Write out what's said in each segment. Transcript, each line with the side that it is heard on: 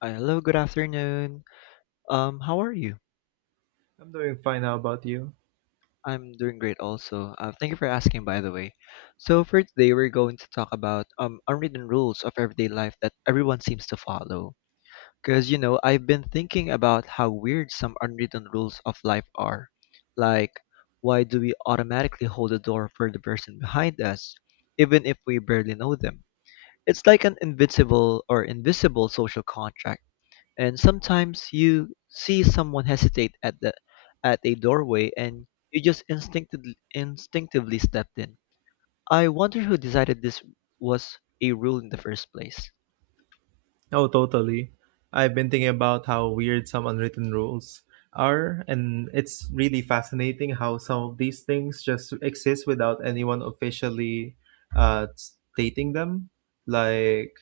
left: Hello, good afternoon. How are you?
right: I'm doing fine. How about you?
left: I'm doing great also. Thank you for asking, by the way. So for today, we're going to talk about unwritten rules of everyday life that everyone seems to follow. Because, you know, I've been thinking about how weird some unwritten rules of life are. Like, why do we automatically hold the door for the person behind us, even if we barely know them? It's like an invincible or invisible social contract. And sometimes you see someone hesitate at a doorway and you just instinctively stepped in. I wonder who decided this was a rule in the first place.
right: Oh, totally. I've been thinking about how weird some unwritten rules are, and it's really fascinating how some of these things just exist without anyone officially stating them. Like,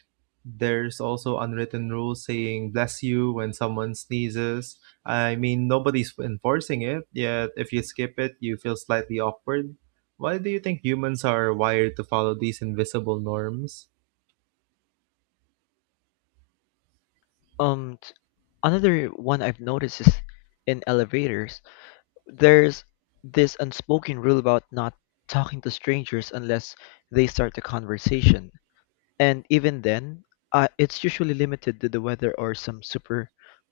right: there's also unwritten rules saying bless you when someone sneezes. I mean, nobody's enforcing it, yet if you skip it, you feel slightly awkward. Why do you think humans are wired to follow these invisible norms?
left: Um, t- Another one I've noticed is in elevators. There's this unspoken rule about not talking to strangers unless they start the conversation. And even then, it's usually limited to the weather or some super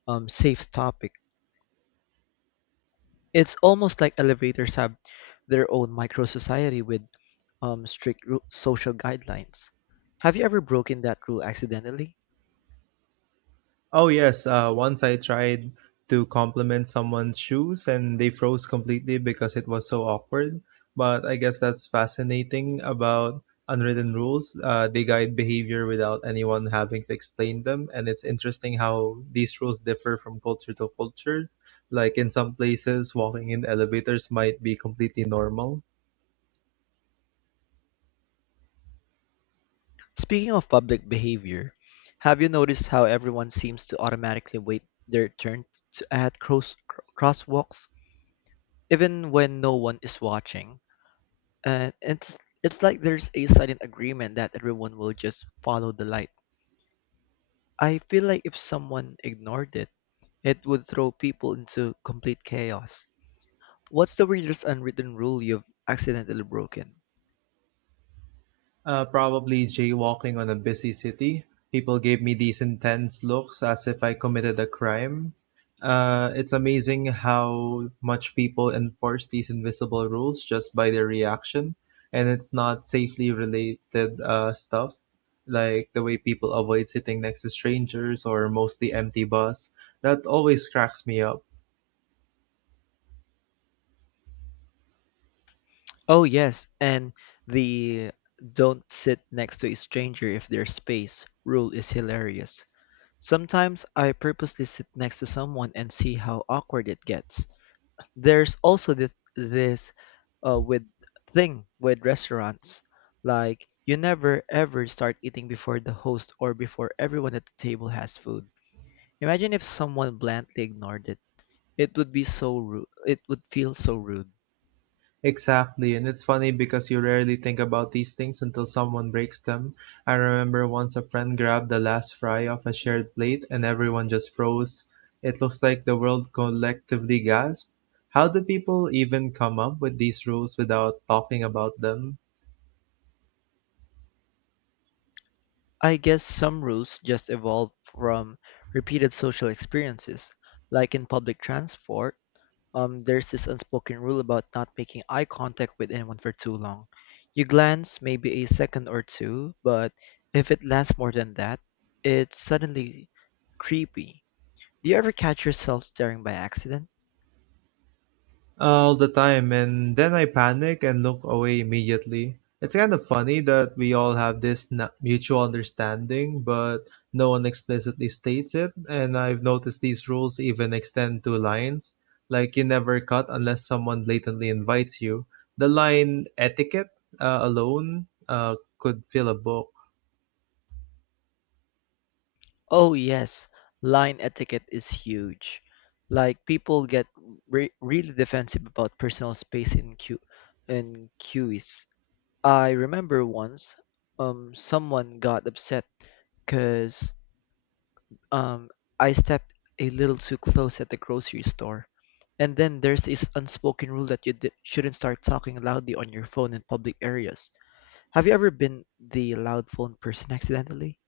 left: safe topic. It's almost like elevators have their own micro society with social guidelines. Have you ever broken that rule accidentally?
right: Oh, yes. Once I tried to compliment someone's shoes and they froze completely because it was so awkward. But I guess that's fascinating about unwritten rules. They guide behavior without anyone having to explain them. And it's interesting how these rules differ from culture to culture. Like in some places, walking in elevators might be completely normal.
left: Speaking of public behavior, have you noticed how everyone seems to automatically wait their turn to at crosswalks, even when no one is watching? And it's like there's a silent agreement that everyone will just follow the light. I feel like if someone ignored it, it would throw people into complete chaos. What's the weirdest unwritten rule you've accidentally broken?
right: Probably jaywalking on a busy city. People gave me these intense looks as if I committed a crime. It's amazing how much people enforce these invisible rules just by their reaction, and it's not safely related stuff, like the way people avoid sitting next to strangers or mostly empty bus. That always cracks me up.
left: Oh yes, and the don't sit next to a stranger if there's space rule is hilarious. Sometimes I purposely sit next to someone and see how awkward it gets. There's also this with thing with restaurants, like you never ever start eating before the host or before everyone at the table has food. Imagine if someone blandly ignored it. It would be so rude. It would feel so rude.
right: Exactly, and it's funny because you rarely think about these things until someone breaks them. I remember once a friend grabbed the last fry off a shared plate and everyone just froze. It looks like the world collectively gasped. How do people even come up with these rules without talking about them?
left: I guess some rules just evolve from repeated social experiences, like in public transport there's this unspoken rule about not making eye contact with anyone for too long. You glance maybe a second or two, but if it lasts more than that, it's suddenly creepy. Do you ever catch yourself staring by accident?
right: All the time, and then I panic and look away immediately. It's kind of funny that we all have this mutual understanding, but no one explicitly states it. And I've noticed these rules even extend to lines, like you never cut unless someone blatantly invites you. The line etiquette alone could fill a book.
left: Oh yes, line etiquette is huge. Like people get really defensive about personal space in queues. I remember once, someone got upset because um I stepped a little too close at the grocery store. And then there's this unspoken rule that you shouldn't start talking loudly on your phone in public areas. Have you ever been the loud phone person accidentally?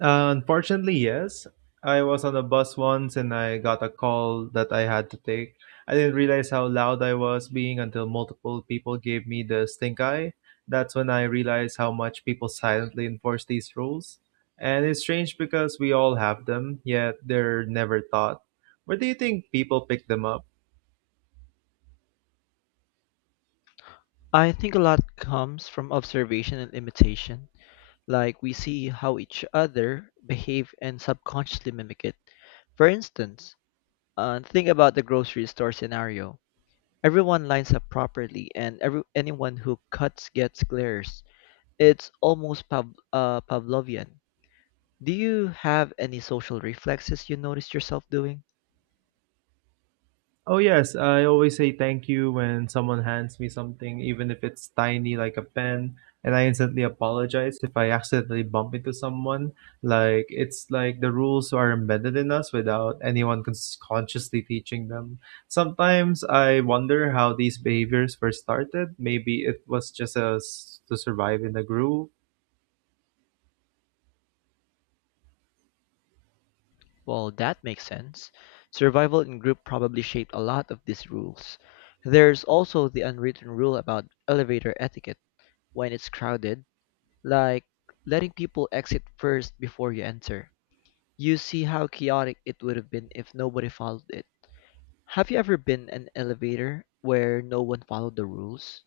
right: Unfortunately, yes. I was on a bus once and I got a call that I had to take. I didn't realize how loud I was being until multiple people gave me the stink eye. That's when I realized how much people silently enforce these rules. And it's strange because we all have them, yet they're never taught. Where do you think people pick them up?
left: I think a lot comes from observation and imitation. Like we see how each other behave and subconsciously mimic it. For instance, think about the grocery store scenario. Everyone lines up properly, and every anyone who cuts gets glares. It's almost Pavlovian. Do you have any social reflexes you noticed yourself doing?
right: Oh yes, I always say thank you when someone hands me something, even if it's tiny like a pen, and I instantly apologize if I accidentally bump into someone. Like it's like the rules are embedded in us without anyone consciously teaching them. Sometimes I wonder how these behaviors were started. Maybe it was just a s to survive in the groove.
left: Well, that makes sense. Survival in group probably shaped a lot of these rules. There's also the unwritten rule about elevator etiquette when it's crowded, like letting people exit first before you enter. You see how chaotic it would have been if nobody followed it. Have you ever been an elevator where no one followed the rules?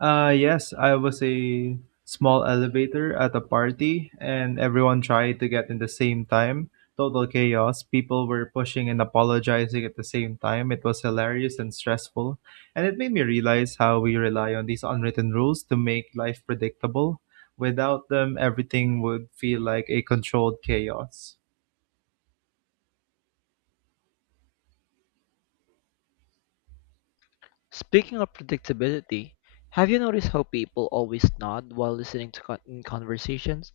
right: Yes, I was a small elevator at a party, and everyone tried to get in the same time. Total chaos. People were pushing and apologizing at the same time. It was hilarious and stressful, and it made me realize how we rely on these unwritten rules to make life predictable. Without them, everything would feel like a controlled chaos.
left: Speaking of predictability, have you noticed how people always nod while listening to in conversations?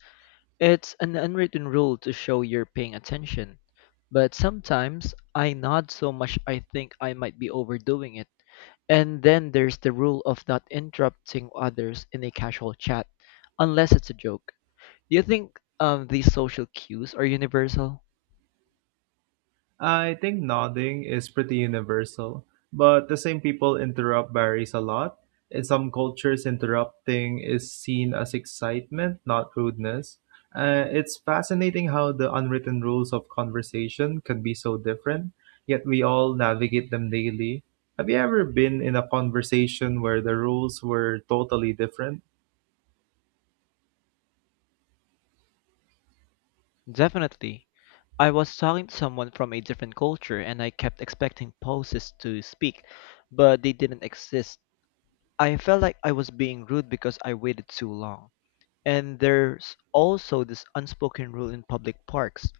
left: It's an unwritten rule to show you're paying attention. But sometimes I nod so much I think I might be overdoing it. And then there's the rule of not interrupting others in a casual chat, unless it's a joke. Do you think these social cues are universal?
right: I think nodding is pretty universal, but the same people interrupt varies a lot. In some cultures, interrupting is seen as excitement, not rudeness. It's fascinating how the unwritten rules of conversation can be so different, yet we all navigate them daily. Have you ever been in a conversation where the rules were totally different?
left: Definitely. I was talking to someone from a different culture and I kept expecting poses to speak, but they didn't exist. I felt like I was being rude because I waited too long. And there's also this unspoken rule in public parks: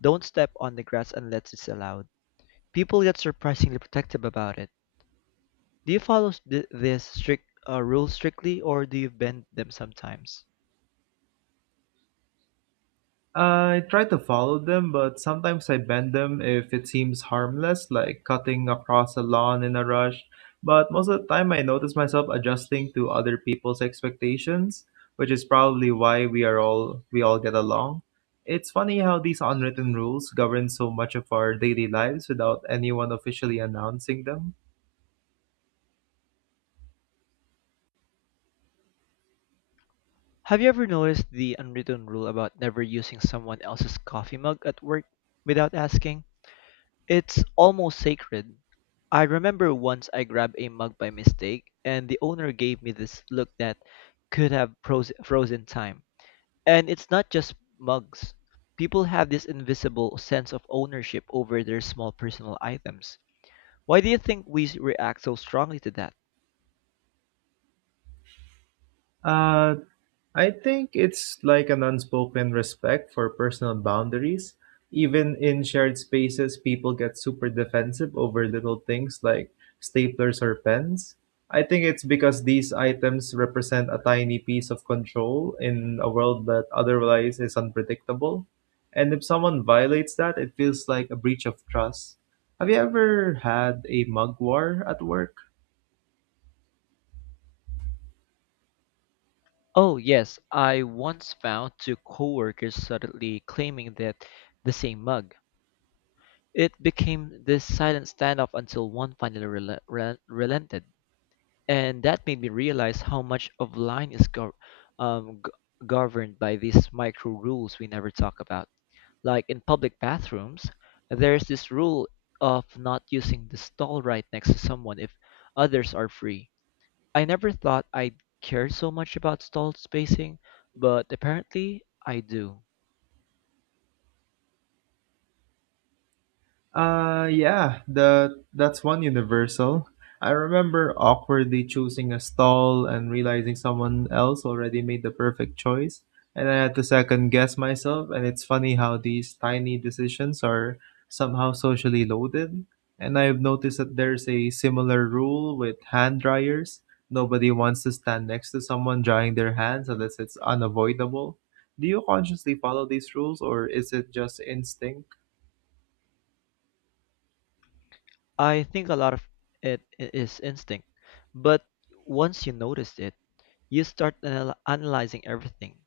left: don't step on the grass unless it's allowed. People get surprisingly protective about it. Do you follow this strict rule strictly or do you bend them sometimes?
right: I try to follow them, but sometimes I bend them if it seems harmless, like cutting across a lawn in a rush. But most of the time, I notice myself adjusting to other people's expectations, which is probably why we all get along. It's funny how these unwritten rules govern so much of our daily lives without anyone officially announcing them.
left: Have you ever noticed the unwritten rule about never using someone else's coffee mug at work without asking? It's almost sacred. I remember once I grabbed a mug by mistake, and the owner gave me this look that could have frozen time. And it's not just mugs. People have this invisible sense of ownership over their small personal items. Why do you think we react so strongly to that?
right: Uh, I think it's like an unspoken respect for personal boundaries. Even in shared spaces, people get super defensive over little things like staplers or pens. I think it's because these items represent a tiny piece of control in a world that otherwise is unpredictable. And if someone violates that, it feels like a breach of trust. Have you ever had a mug war at work?
left: Oh yes, I once found two coworkers suddenly claiming that the same mug. It became this silent standoff until one finally relented, and that made me realize how much of line is um, g- governed by these micro rules we never talk about. Like in public bathrooms, there's this rule of not using the stall right next to someone if others are free. I never thought I'd care so much about stall spacing, but apparently I do.
right: Yeah, the that's one universal. I remember awkwardly choosing a stall and realizing someone else already made the perfect choice, and I had to second guess myself. And it's funny how these tiny decisions are somehow socially loaded. And I've noticed that there's a similar rule with hand dryers. Nobody wants to stand next to someone drying their hands unless it's unavoidable. Do you consciously follow these rules, or is it just instinct?
left: I think a lot of it is instinct, but once you notice it, you start analyzing everything.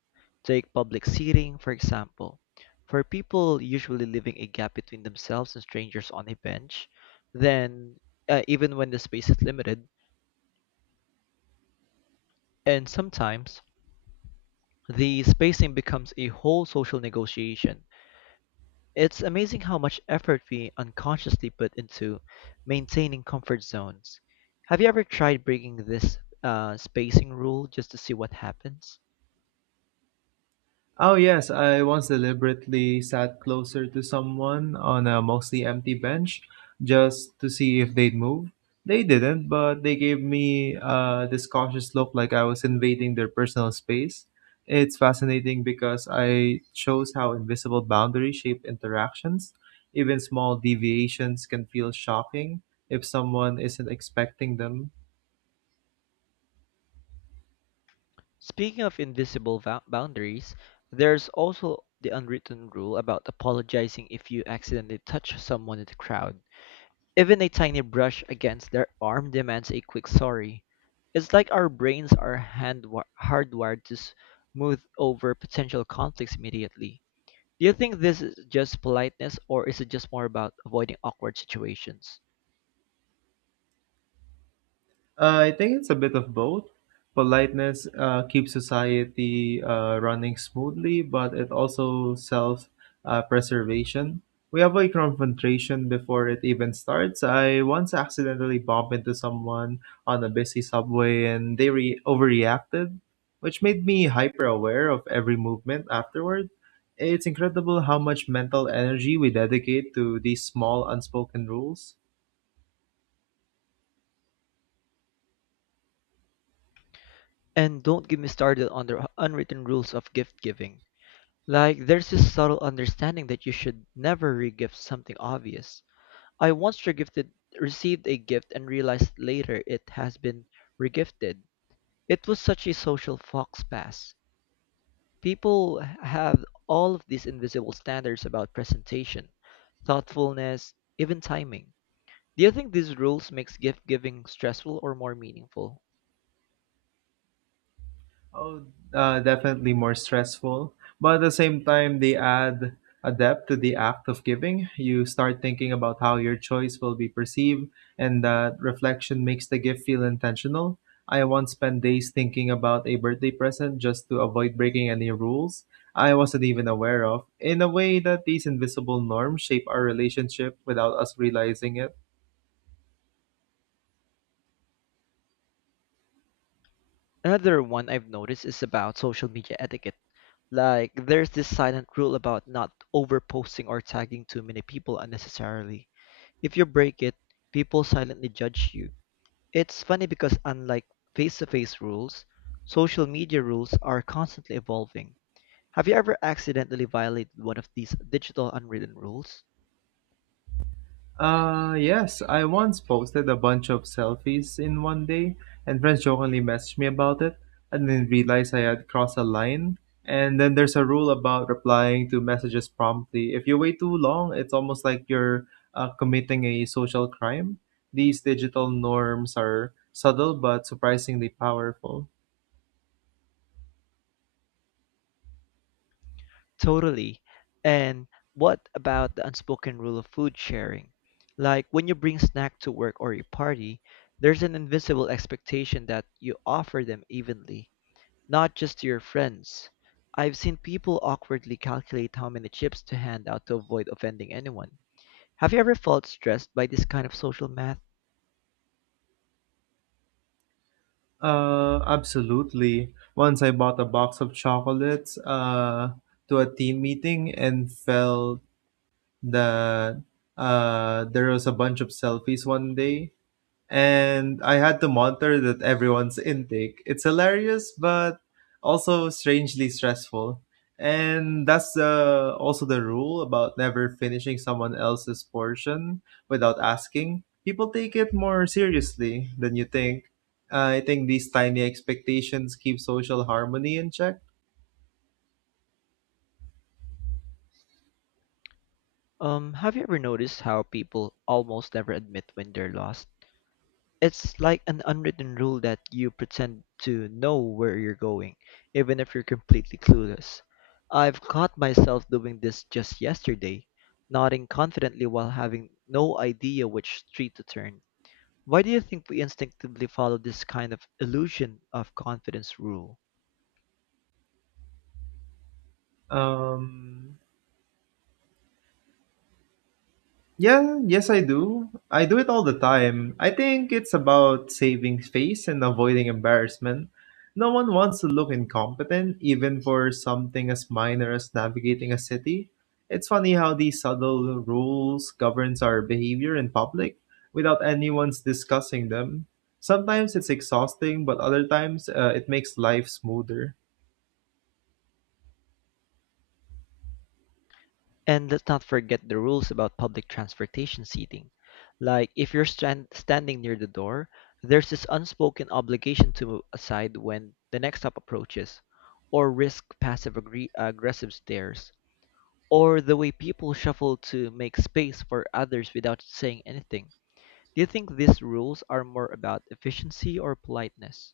left: Take public seating, for example. For people usually leaving a gap between themselves and strangers on a bench, then even when the space is limited, and sometimes the spacing becomes a whole social negotiation. It's amazing how much effort we unconsciously put into maintaining comfort zones. Have you ever tried breaking this spacing rule just to see what happens?
right: Oh, yes, I once deliberately sat closer to someone on a mostly empty bench just to see if they'd move. They didn't, but they gave me this cautious look like I was invading their personal space. It's fascinating because I shows how invisible boundaries shape interactions. Even small deviations can feel shocking if someone isn't expecting them.
left: Speaking of invisible boundaries, there's also the unwritten rule about apologizing if you accidentally touch someone in the crowd. Even a tiny brush against their arm demands a quick sorry. It's like our brains are hand hardwired to smooth over potential conflicts immediately. Do you think this is just politeness or is it just more about avoiding awkward situations?
right: I think it's a bit of both. Politeness keeps society running smoothly, but it also self preservation. We avoid confrontation before it even starts. I once accidentally bumped into someone on a busy subway and they overreacted, which made me hyper aware of every movement afterward. It's incredible how much mental energy we dedicate to these small unspoken rules.
left: And don't get me started on the unwritten rules of gift giving. Like, there's this subtle understanding that you should never regift something obvious. I once received a gift and realized later it has been regifted. It was such a social fox pass. People have all of these invisible standards about presentation, thoughtfulness, even timing. Do you think these rules makes gift giving stressful or more meaningful?
right: Oh, definitely more stressful. But at the same time, they add a depth to the act of giving. You start thinking about how your choice will be perceived, and that reflection makes the gift feel intentional. I once spent days thinking about a birthday present just to avoid breaking any rules I wasn't even aware of, in a way that these invisible norms shape our relationship without us realizing it.
left: Another one I've noticed is about social media etiquette. Like there's this silent rule about not overposting or tagging too many people unnecessarily. If you break it, people silently judge you. It's funny because unlike face-to-face rules, social media rules are constantly evolving. Have you ever accidentally violated one of these digital unwritten rules?
right: Yes, I once posted a bunch of selfies in one day, and friends jokingly messaged me about it. I didn't realize I had crossed a line. And then there's a rule about replying to messages promptly. If you wait too long, it's almost like you're committing a social crime. These digital norms are subtle but surprisingly powerful.
left: Totally. And what about the unspoken rule of food sharing? Like when you bring snack to work or your party, there's an invisible expectation that you offer them evenly, not just to your friends. I've seen people awkwardly calculate how many chips to hand out to avoid offending anyone. Have you ever felt stressed by this kind of social math?
right: Absolutely. Once I bought a box of chocolates, to a team meeting and felt that there was a bunch of selfies one day, and I had to monitor that everyone's intake. It's hilarious, but also strangely stressful. And that's also the rule about never finishing someone else's portion without asking. People take it more seriously than you think. I think these tiny expectations keep social harmony in check.
left: Have you ever noticed how people almost never admit when they're lost? It's like an unwritten rule that you pretend to know where you're going, even if you're completely clueless. I've caught myself doing this just yesterday, nodding confidently while having no idea which street to turn. Why do you think we instinctively follow this kind of illusion of confidence rule?
right: Um, Yeah, yes, I do. I do it all the time. I think it's about saving face and avoiding embarrassment. No one wants to look incompetent, even for something as minor as navigating a city. It's funny how these subtle rules governs our behavior in public without anyone's discussing them. Sometimes it's exhausting, but other times it makes life smoother.
left: And let's not forget the rules about public transportation seating. Like, if you're standing near the door, there's this unspoken obligation to move aside when the next stop approaches, or risk passive aggressive stares, or the way people shuffle to make space for others without saying anything. Do you think these rules are more about efficiency or politeness?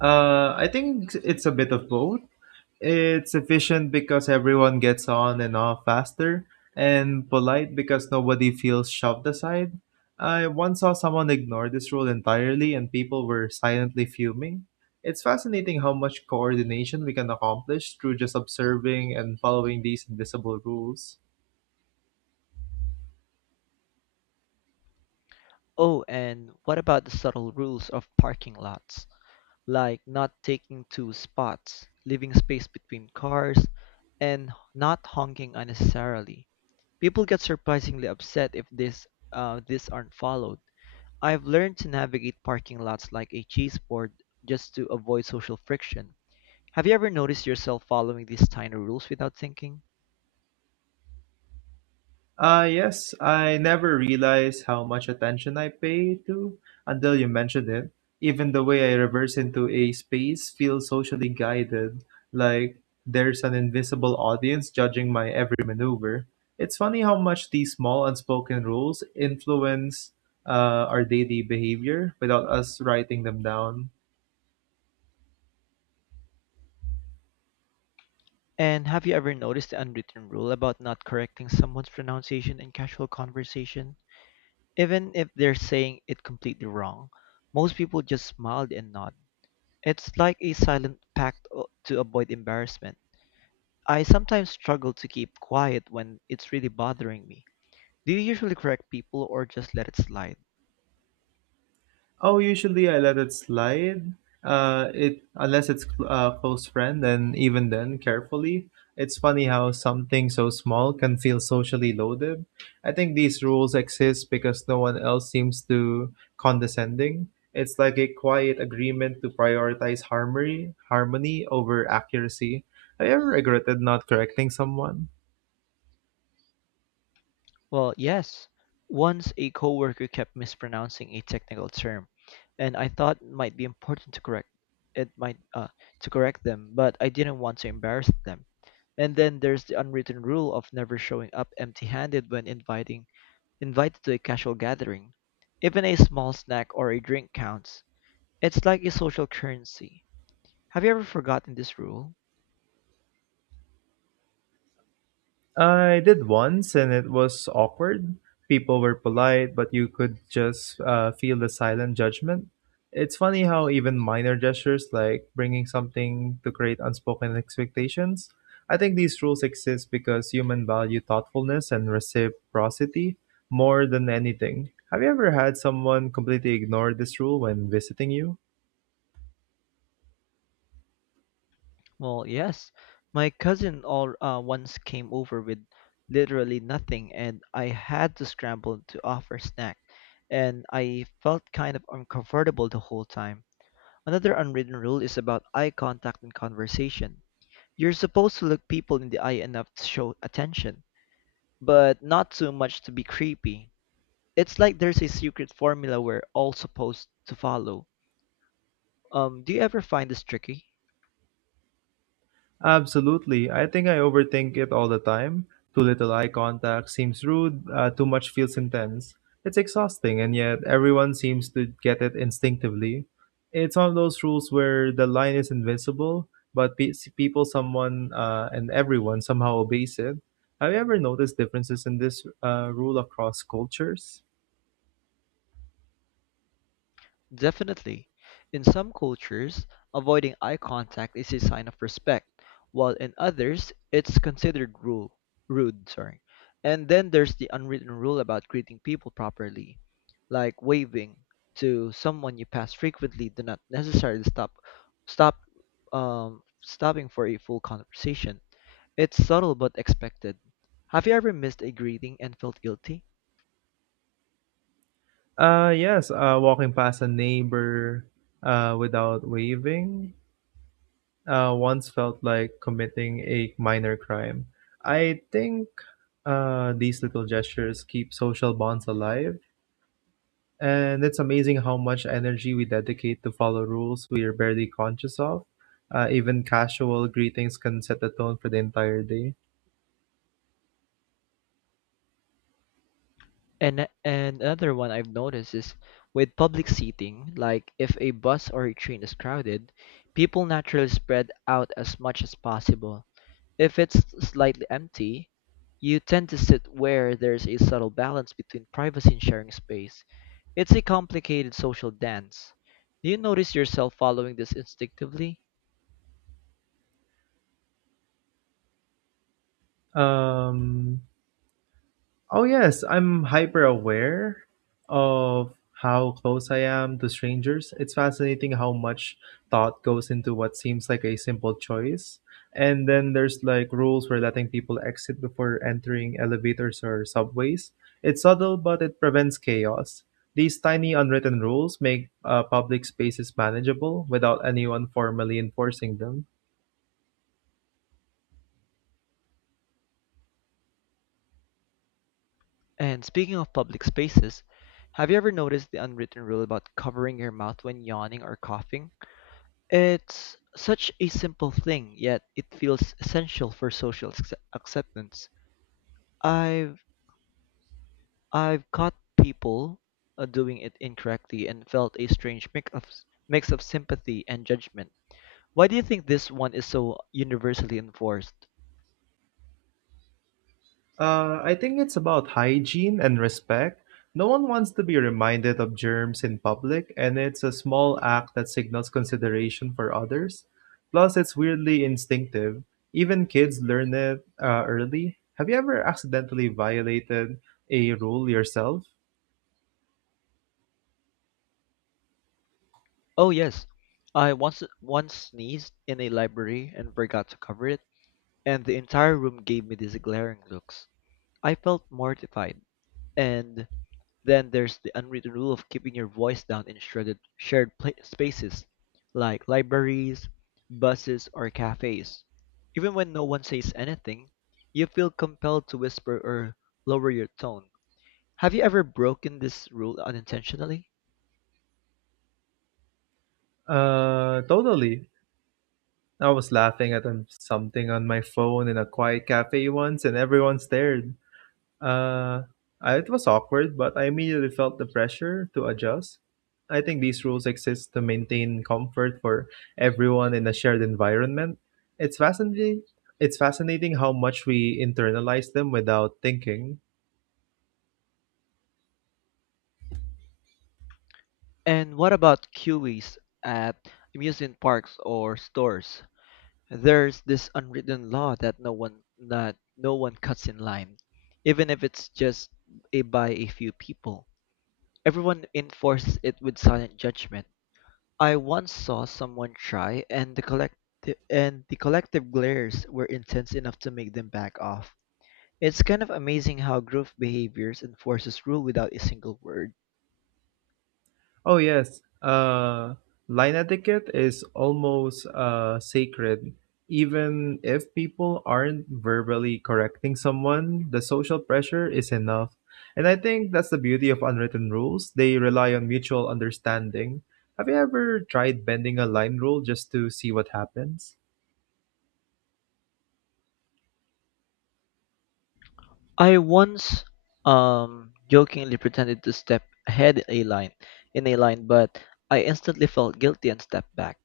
right: I think it's a bit of both. It's efficient because everyone gets on and off faster, and polite because nobody feels shoved aside. I once saw someone ignore this rule entirely, and people were silently fuming. It's fascinating how much coordination we can accomplish through just observing and following these invisible rules.
left: Oh, and what about the subtle rules of parking lots? Like not taking two spots, leaving space between cars, and not honking unnecessarily. People get surprisingly upset if this these aren't followed. I've learned to navigate parking lots like a cheese board just to avoid social friction. Have you ever noticed yourself following these tiny rules without thinking?
right: Yes, I never realized how much attention I pay to until you mentioned it. Even the way I reverse into a space feels socially guided, like there's an invisible audience judging my every maneuver. It's funny how much these small unspoken rules influence our daily behavior without us writing them down.
left: And have you ever noticed the unwritten rule about not correcting someone's pronunciation in casual conversation? Even if they're saying it completely wrong, most people just smiled and nod. It's like a silent pact to avoid embarrassment. I sometimes struggle to keep quiet when it's really bothering me. Do you usually correct people or just let it slide?
right: Oh, usually I let it slide. It unless it's a close friend, and even then, carefully. It's funny how something so small can feel socially loaded. I think these rules exist because no one else seems to condescending. It's like a quiet agreement to prioritize harmony over accuracy. Have you ever regretted not correcting someone?
left: Well, yes. Once a coworker kept mispronouncing a technical term, and I thought it might be important to correct it might to correct them, but I didn't want to embarrass them. And then there's the unwritten rule of never showing up empty-handed when inviting invited to a casual gathering. Even a small snack or a drink counts. It's like a social currency. Have you ever forgotten this rule?
right: I did once, and it was awkward. People were polite, but you could just feel the silent judgment. It's funny how even minor gestures, like bringing something to create unspoken expectations, I think these rules exist because human value thoughtfulness and reciprocity more than anything. Have you ever had someone completely ignore this rule when visiting you?
left: Well, yes. My cousin all once came over with literally nothing, and I had to scramble to offer snack, and I felt kind of uncomfortable the whole time. Another unwritten rule is about eye contact in conversation. You're supposed to look people in the eye enough to show attention, but not too much to be creepy. It's like there's a secret formula we're all supposed to follow. Do you ever find this tricky?
right: Absolutely. I think I overthink it all the time. Too little eye contact seems rude, too much feels intense. It's exhausting, and yet everyone seems to get it instinctively. It's one of those rules where the line is invisible, but people, someone, and everyone somehow obeys it. Have you ever noticed differences in this rule across cultures?
left: Definitely. In some cultures, avoiding eye contact is a sign of respect, while in others, it's considered rude. Sorry. And then there's the unwritten rule about greeting people properly, like waving to someone you pass frequently. Do not necessarily stop, stopping for a full conversation. It's subtle but expected. Have you ever missed a greeting and felt guilty?
right: Yes, walking past a neighbor without waving, once felt like committing a minor crime. I think these little gestures keep social bonds alive, and it's amazing how much energy we dedicate to follow rules we are barely conscious of. Even casual greetings can set the tone for the entire day.
left: And another one I've noticed is with public seating, like if a bus or a train is crowded, people naturally spread out as much as possible. If it's slightly empty, you tend to sit where there's a subtle balance between privacy and sharing space. It's a complicated social dance. Do you notice yourself following this instinctively?
right: Um, Oh, yes, I'm hyper aware of how close I am to strangers. It's fascinating how much thought goes into what seems like a simple choice. And then there's like rules for letting people exit before entering elevators or subways. It's subtle, but it prevents chaos. These tiny unwritten rules make public spaces manageable without anyone formally enforcing them.
left: And speaking of public spaces, have you ever noticed the unwritten rule about covering your mouth when yawning or coughing? It's such a simple thing, yet it feels essential for social acceptance. I've I've caught people doing it incorrectly and felt a strange mix of sympathy and judgment. Why do you think this one is so universally enforced?
right: I think it's about hygiene and respect. No one wants to be reminded of germs in public, and it's a small act that signals consideration for others. Plus, it's weirdly instinctive. Even kids learn it early. Have you ever accidentally violated a rule yourself?
left: Oh yes, I once sneezed in a library and forgot to cover it, and the entire room gave me these glaring looks. I felt mortified. And then there's the unwritten rule of keeping your voice down in shredded shared spaces like libraries, buses, or cafes. Even when no one says anything, you feel compelled to whisper or lower your tone. Have you ever broken this rule unintentionally?
right: Totally. I was laughing at something on my phone in a quiet cafe once, and everyone stared. Uh, it was awkward, but I immediately felt the pressure to adjust. I think these rules exist to maintain comfort for everyone in a shared environment. It's fascinating. It's fascinating how much we internalize them without thinking.
left: And what about queues at amusement parks or stores? There's this unwritten law that no one cuts in line, even if it's just by a few people. Everyone enforces it with silent judgment. I once saw someone try, and the collective glares were intense enough to make them back off. It's kind of amazing how group behaviors enforces rule without a single word.
right: Oh yes, line etiquette is almost sacred. Even if people aren't verbally correcting someone, the social pressure is enough. And I think that's the beauty of unwritten rules. They rely on mutual understanding. Have you ever tried bending a line rule just to see what happens?
left: I once jokingly pretended to step ahead a line in a line, but I instantly felt guilty and stepped back.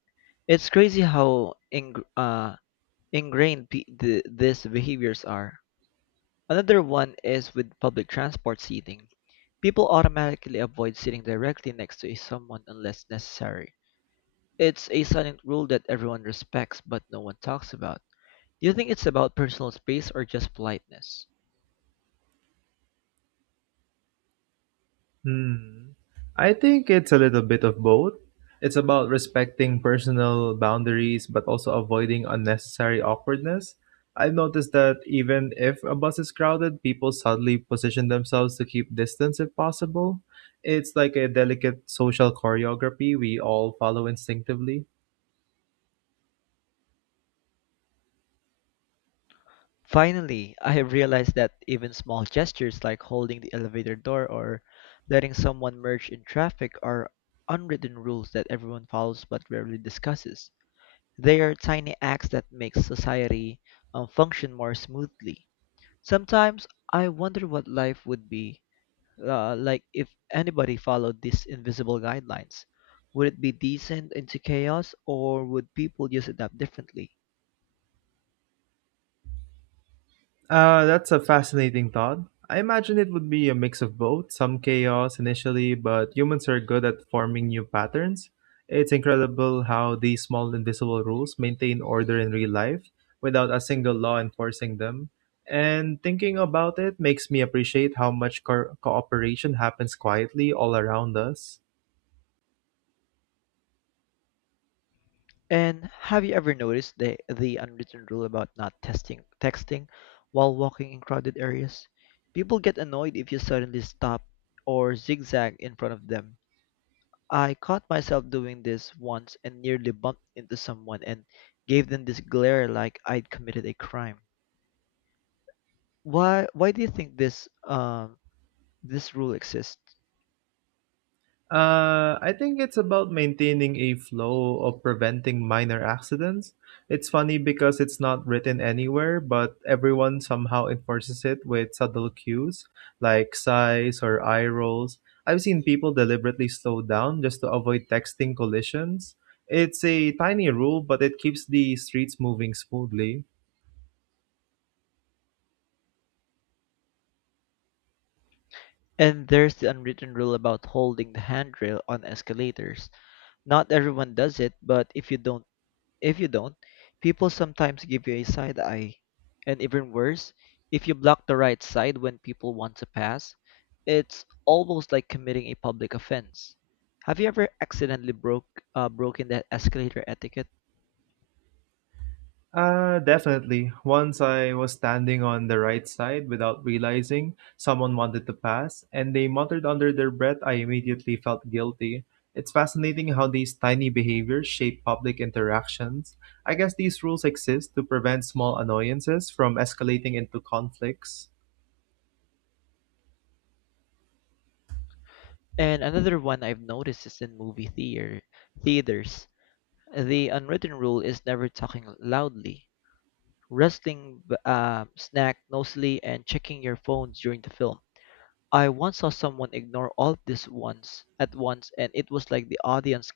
left: It's crazy how ingrained these behaviors are. Another one is with public transport seating. People automatically avoid sitting directly next to someone unless necessary. It's a silent rule that everyone respects but no one talks about. Do you think it's about personal space or just politeness?
right: Hmm. I think it's a little bit of both. It's about respecting personal boundaries, but also avoiding unnecessary awkwardness. I've noticed that even if a bus is crowded, people subtly position themselves to keep distance if possible. It's like a delicate social choreography we all follow instinctively.
left: Finally, I have realized that even small gestures like holding the elevator door or letting someone merge in traffic are unwritten rules that everyone follows but rarely discusses. They are tiny acts that make society function more smoothly. Sometimes I wonder what life would be like if anybody followed these invisible guidelines. Would it be decent into chaos, or would people just adapt differently?
right: That's a fascinating thought. I imagine it would be a mix of both, some chaos initially, but humans are good at forming new patterns. It's incredible how these small invisible rules maintain order in real life without a single law enforcing them. And thinking about it makes me appreciate how much cooperation happens quietly all around us.
left: And have you ever noticed the unwritten rule about not testing texting while walking in crowded areas? People get annoyed if you suddenly stop or zigzag in front of them. I caught myself doing this once and nearly bumped into someone and gave them this glare like I'd committed a crime. Why do you think this rule exists?
right: I think it's about maintaining a flow of preventing minor accidents. It's funny because it's not written anywhere, but everyone somehow enforces it with subtle cues like sighs or eye rolls. I've seen people deliberately slow down just to avoid texting collisions. It's a tiny rule, but it keeps the streets moving smoothly.
left: And there's the unwritten rule about holding the handrail on escalators. Not everyone does it, but if you don't, people sometimes give you a side eye. And even worse, if you block the right side when people want to pass, it's almost like committing a public offense. Have you ever accidentally broken that escalator etiquette?
right: Definitely. Once I was standing on the right side without realizing someone wanted to pass, and they muttered under their breath. I immediately felt guilty. It's fascinating how these tiny behaviors shape public interactions. I guess these rules exist to prevent small annoyances from escalating into conflicts.
left: And another one I've noticed is in movie theater theaters. The unwritten rule is never talking loudly, rustling snack nosily, and checking your phone during the film. I once saw someone ignore all of this once at once, and it was like the audience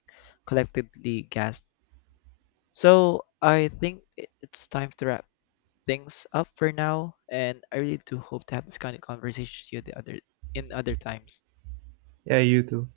left: collectively gasped. So I think it's time to wrap things up for now, and I really do hope to have this kind of conversation with you the other in other times.
right: Yeah, you too.